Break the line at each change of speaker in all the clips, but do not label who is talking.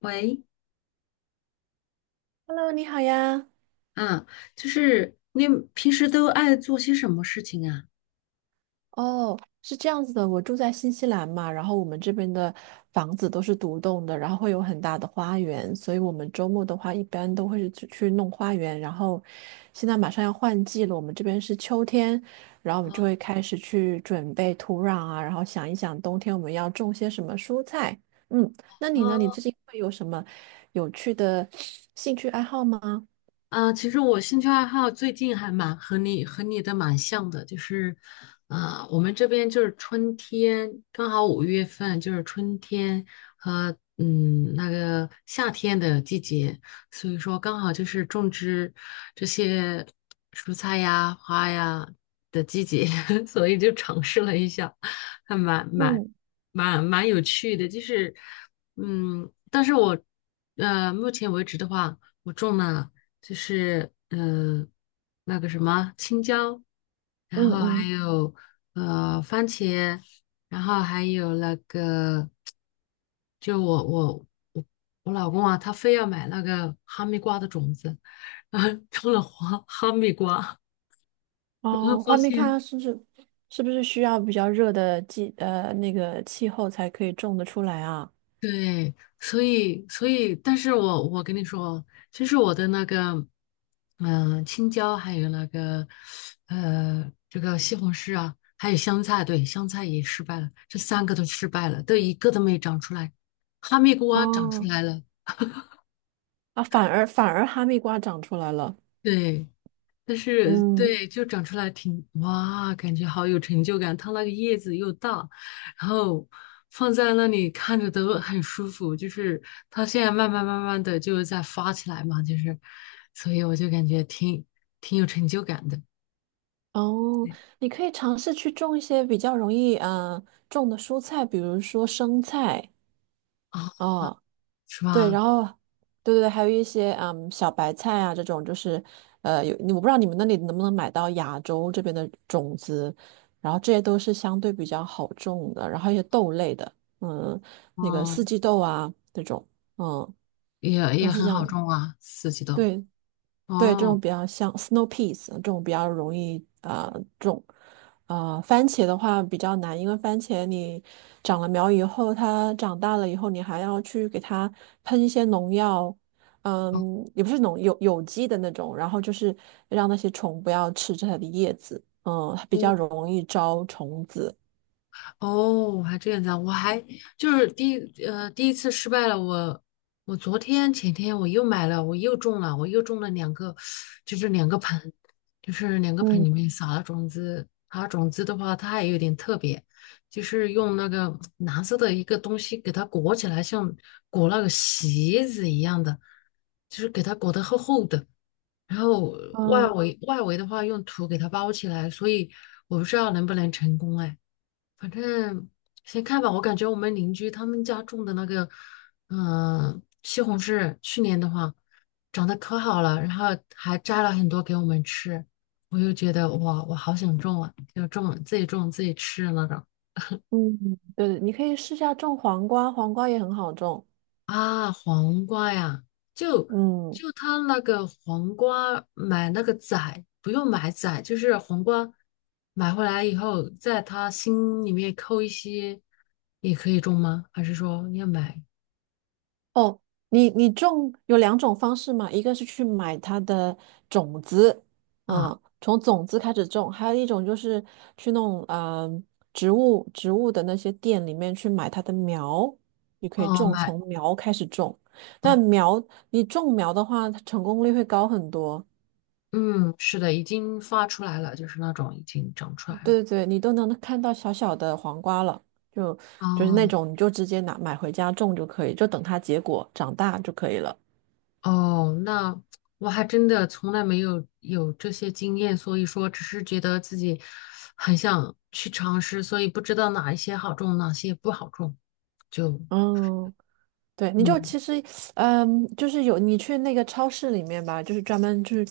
喂，
Hello，你好呀。
啊，就是你平时都爱做些什么事情啊？
哦，是这样子的，我住在新西兰嘛，然后我们这边的房子都是独栋的，然后会有很大的花园，所以我们周末的话一般都会是去弄花园。然后现在马上要换季了，我们这边是秋天，然后我们就会开始去准备土壤啊，然后想一想冬天我们要种些什么蔬菜。嗯，那你呢？你
哦，
最近会有什么有趣的兴趣爱好吗？
其实我兴趣爱好最近还蛮和你的蛮像的，就是，啊，我们这边就是春天，刚好五月份就是春天和那个夏天的季节，所以说刚好就是种植这些蔬菜呀、花呀的季节，所以就尝试了一下，还蛮蛮
嗯
蛮蛮有趣的，就是但是我目前为止的话，我种了。就是那个什么青椒，
嗯
然后还
嗯，
有番茄，然后还有那个，就我我我我老公啊，他非要买那个哈密瓜的种子，然后种了花哈密瓜，然后
哦，
发
画密
现
咖是不是需要比较热的那个气候才可以种得出来啊？
对，所以，但是我跟你说，其实我的那个，嗯、青椒还有那个，呃，这个西红柿啊，还有香菜，对，香菜也失败了，这三个都失败了，都一个都没长出来，哈密瓜长出
哦，
来了，
啊，反而哈密瓜长出来了。
对，但是
嗯，
对，就长出来挺哇，感觉好有成就感。它那个叶子又大，然后放在那里看着都很舒服。就是它现在慢慢的就在发起来嘛，就是，所以我就感觉挺有成就感的
哦，你可以尝试去种一些比较容易种的蔬菜，比如说生菜
啊，
啊，
是
对，
吧？
然后对对对，还有一些小白菜啊这种，就是我不知道你们那里能不能买到亚洲这边的种子，然后这些都是相对比较好种的，然后一些豆类的，嗯，那个四
嗯，
季豆啊这种，嗯，
也
都
也
是这
很好
样。
种啊，四季豆。
对，对，这种
哦，
比较像 snow peas 这种比较容易啊、种，番茄的话比较难，因为番茄你长了苗以后，它长大了以后，你还要去给它喷一些农药，
哦，
也不是有机的那种，然后就是让那些虫不要吃着它的叶子，它比较容易招虫子。
哦，还这样子啊！我还就是第一次失败了，我我昨天前天我又买了，我又中了，我又中了两个，就是两个盆，就是两个盆
嗯
里面撒了种子。它种子的话，它还有点特别，就是用那个蓝色的一个东西给它裹起来，像裹那个席子一样的，就是给它裹得厚厚的。然后外
嗯
围外围的话用土给它包起来，所以我不知道能不能成功哎。反正先看吧，我感觉我们邻居他们家种的那个，嗯、西红柿去年的话长得可好了，然后还摘了很多给我们吃，我又觉得哇，我好想种啊，就种自己种自己吃的那种
嗯，对，你可以试下种黄瓜，黄瓜也很好种，
啊，黄瓜呀，就
嗯。
就他那个黄瓜买那个仔，不用买仔，就是黄瓜买回来以后，在他心里面扣一些，也可以种吗？还是说要买？
哦，你种有两种方式嘛，一个是去买它的种子，
啊？
从种子开始种，还有一种就是去弄啊、呃植物植物的那些店里面去买它的苗，你可以
哦，
种，
买，
从苗开始种。
哦，
但苗你种苗的话，它成功率会高很多。
嗯，是的，已经发出来了，就是那种已经长出来了。
对对对，你都能看到小小的黄瓜了，就就是那
哦，
种你就直接拿买回家种就可以，就等它结果长大就可以了。
哦，那我还真的从来没有这些经验，所以说只是觉得自己很想去尝试，所以不知道哪一些好种，哪些不好种，就
嗯。对，你就
嗯，
其实，就是有你去那个超市里面吧，就是专门就是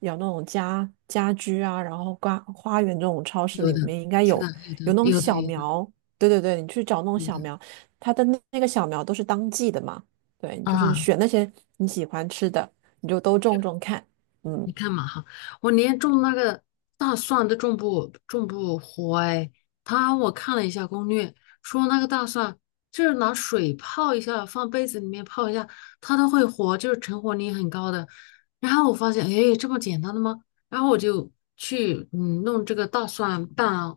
有那种家居啊，然后花园这种超市
有
里
的，
面应该有
是的，有的，
有那种
有的，
小
有的，
苗，对对对，你去找那种
有
小
的
苗，它的那个小苗都是当季的嘛，对，你就是
啊。
选那些你喜欢吃的，你就都种种看，嗯。
你看嘛哈，我连种那个大蒜都种不活哎。他我看了一下攻略，说那个大蒜就是拿水泡一下，放杯子里面泡一下，它都会活，就是成活率很高的。然后我发现，哎，这么简单的吗？然后我就去弄这个大蒜瓣啊，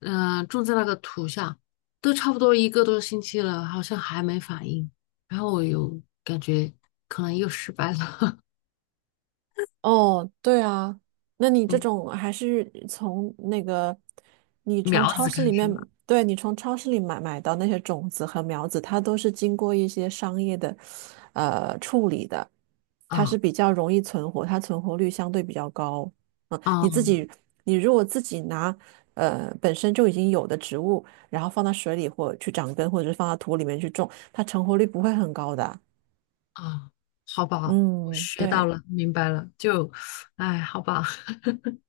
嗯、种在那个土下，都差不多一个多星期了，好像还没反应。然后我又感觉可能又失败了，
哦，对啊，那你 这
嗯，
种还是从那个，你从
苗
超
子开
市里
始。
面，对，你从超市里买到那些种子和苗子，它都是经过一些商业的，处理的，它
啊
是比较容易存活，它存活率相对比较高。嗯，你自
啊
己，你如果自己拿，本身就已经有的植物，然后放到水里或去长根，或者是放到土里面去种，它成活率不会很高的。
啊！好吧，我
嗯，
学到
对。
了，明白了，就，哎，好吧，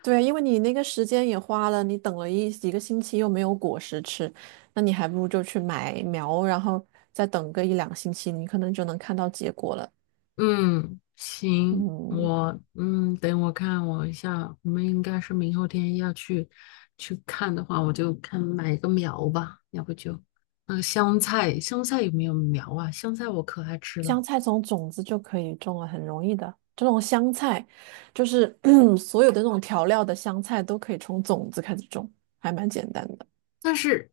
对，因为你那个时间也花了，你等了几个星期又没有果实吃，那你还不如就去买苗，然后再等个一两星期，你可能就能看到结果了。
嗯，行，
嗯，
我等我看我一下，我们应该是明后天要去去看的话，我就看买个苗吧，要不就那个香菜，香菜有没有苗啊？香菜我可爱吃了，
香菜从种子就可以种了，很容易的。这种香菜，就是 所有的那种调料的香菜都可以从种子开始种，还蛮简单的。
但是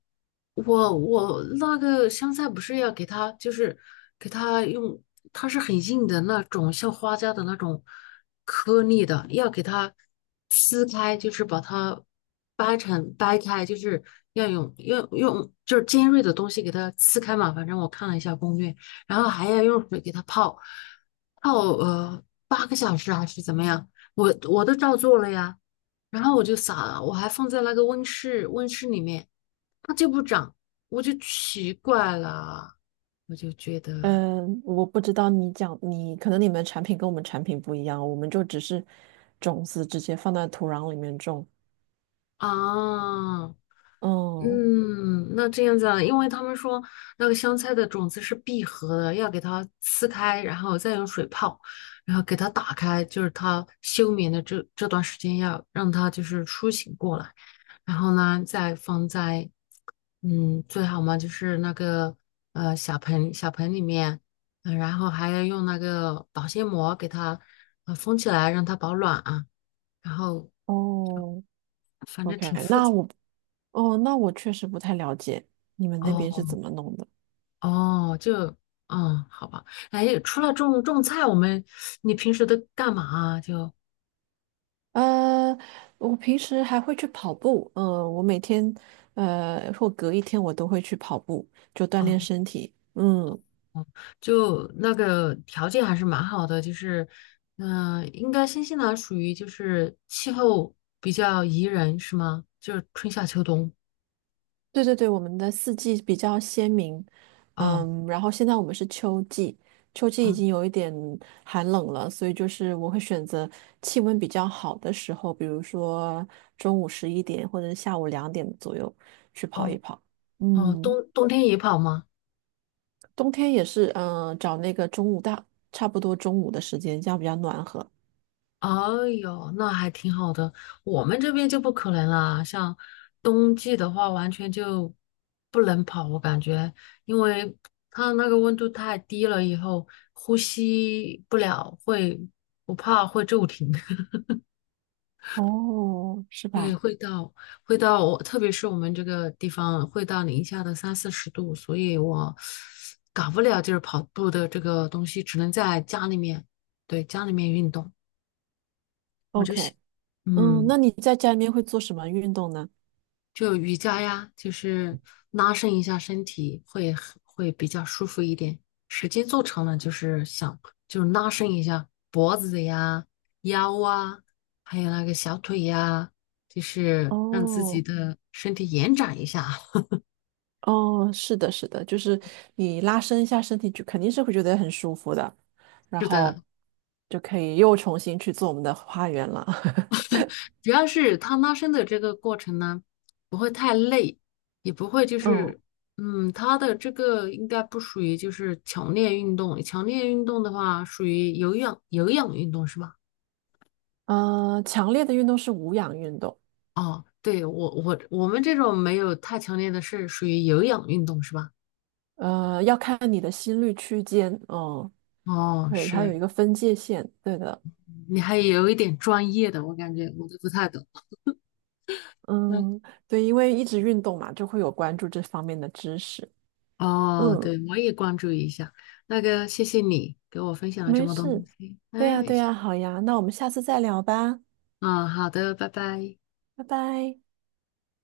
我那个香菜不是要给它，就是给它用，它是很硬的那种，像花椒的那种颗粒的，要给它撕开，就是把它掰开，就是要用就是尖锐的东西给它撕开嘛。反正我看了一下攻略，然后还要用水给它泡8个小时还是怎么样，我都照做了呀。然后我就撒了，我还放在那个温室里面。它就不长，我就奇怪了，我就觉得
嗯，我不知道你可能你们产品跟我们产品不一样，我们就只是种子直接放在土壤里面种。
啊，
嗯，
嗯，那这样子啊，因为他们说那个香菜的种子是闭合的，要给它撕开，然后再用水泡，然后给它打开，就是它休眠的这段时间要让它就是苏醒过来，然后呢再放在嗯，最好嘛就是那个小盆里面，嗯、然后还要用那个保鲜膜给它封起来，让它保暖啊。然后
哦，
反正
OK，
挺复杂
那我确实不太了解你们那边是
哦
怎么弄的。
哦，就嗯好吧。哎，除了种种菜，你平时都干嘛啊？就
呃，我平时还会去跑步，我每天或隔一天我都会去跑步，就锻
哦
炼身体。嗯，
哦，就那个条件还是蛮好的，就是应该新西兰属于就是气候比较宜人是吗？就是春夏秋冬
对对对，我们的四季比较鲜明，
哦。
然后现在我们是秋季，秋季已
哦
经有一点寒冷了，所以就是我会选择气温比较好的时候，比如说中午11点或者下午2点左右去跑一
哦
跑。
哦，
嗯。
冬天也跑吗？
冬天也是，找那个中午大，差不多中午的时间，这样比较暖和。
哎呦，那还挺好的。我们这边就不可能啦，像冬季的话，完全就不能跑，我感觉，因为它那个温度太低了，以后呼吸不了，我怕会骤停。
哦，是
对，
吧
会到，特别是我们这个地方会到零下的30到40度，所以我搞不了就是跑步的这个东西，只能在家里面，对，家里面运动。
？OK，那
嗯，
你在家里面会做什么运动呢？
就瑜伽呀，就是拉伸一下身体，会比较舒服一点。时间做长了，就是想就是拉伸一下脖子呀、腰啊，还有那个小腿呀，就是让自己
哦，
的身体延展一下。
哦，是的，是的，就是你拉伸一下身体，就肯定是会觉得很舒服的，然
是的，
后就可以又重新去做我们的花园了。
主要是它拉伸的这个过程呢，不会太累，也不会就
嗯，
是，嗯，它的这个应该不属于就是强烈运动，强烈运动的话属于有氧运动是吧？
强烈的运动是无氧运动，
哦，对，我们这种没有太强烈的是属于有氧运动是吧？
要看你的心率区间，嗯，
哦，
对，它有
是，
一个分界线，对的。
你还有一点专业的，我感觉我都不太懂。嗯，
嗯，对，因为一直运动嘛，就会有关注这方面的知识。
哦，
嗯，
对，我也关注一下。那个，谢谢你给我分享了这
没
么多东
事。
西。
对呀，
哎，
对呀，好呀，那我们下次再聊吧，
嗯，好的，拜拜。
拜拜。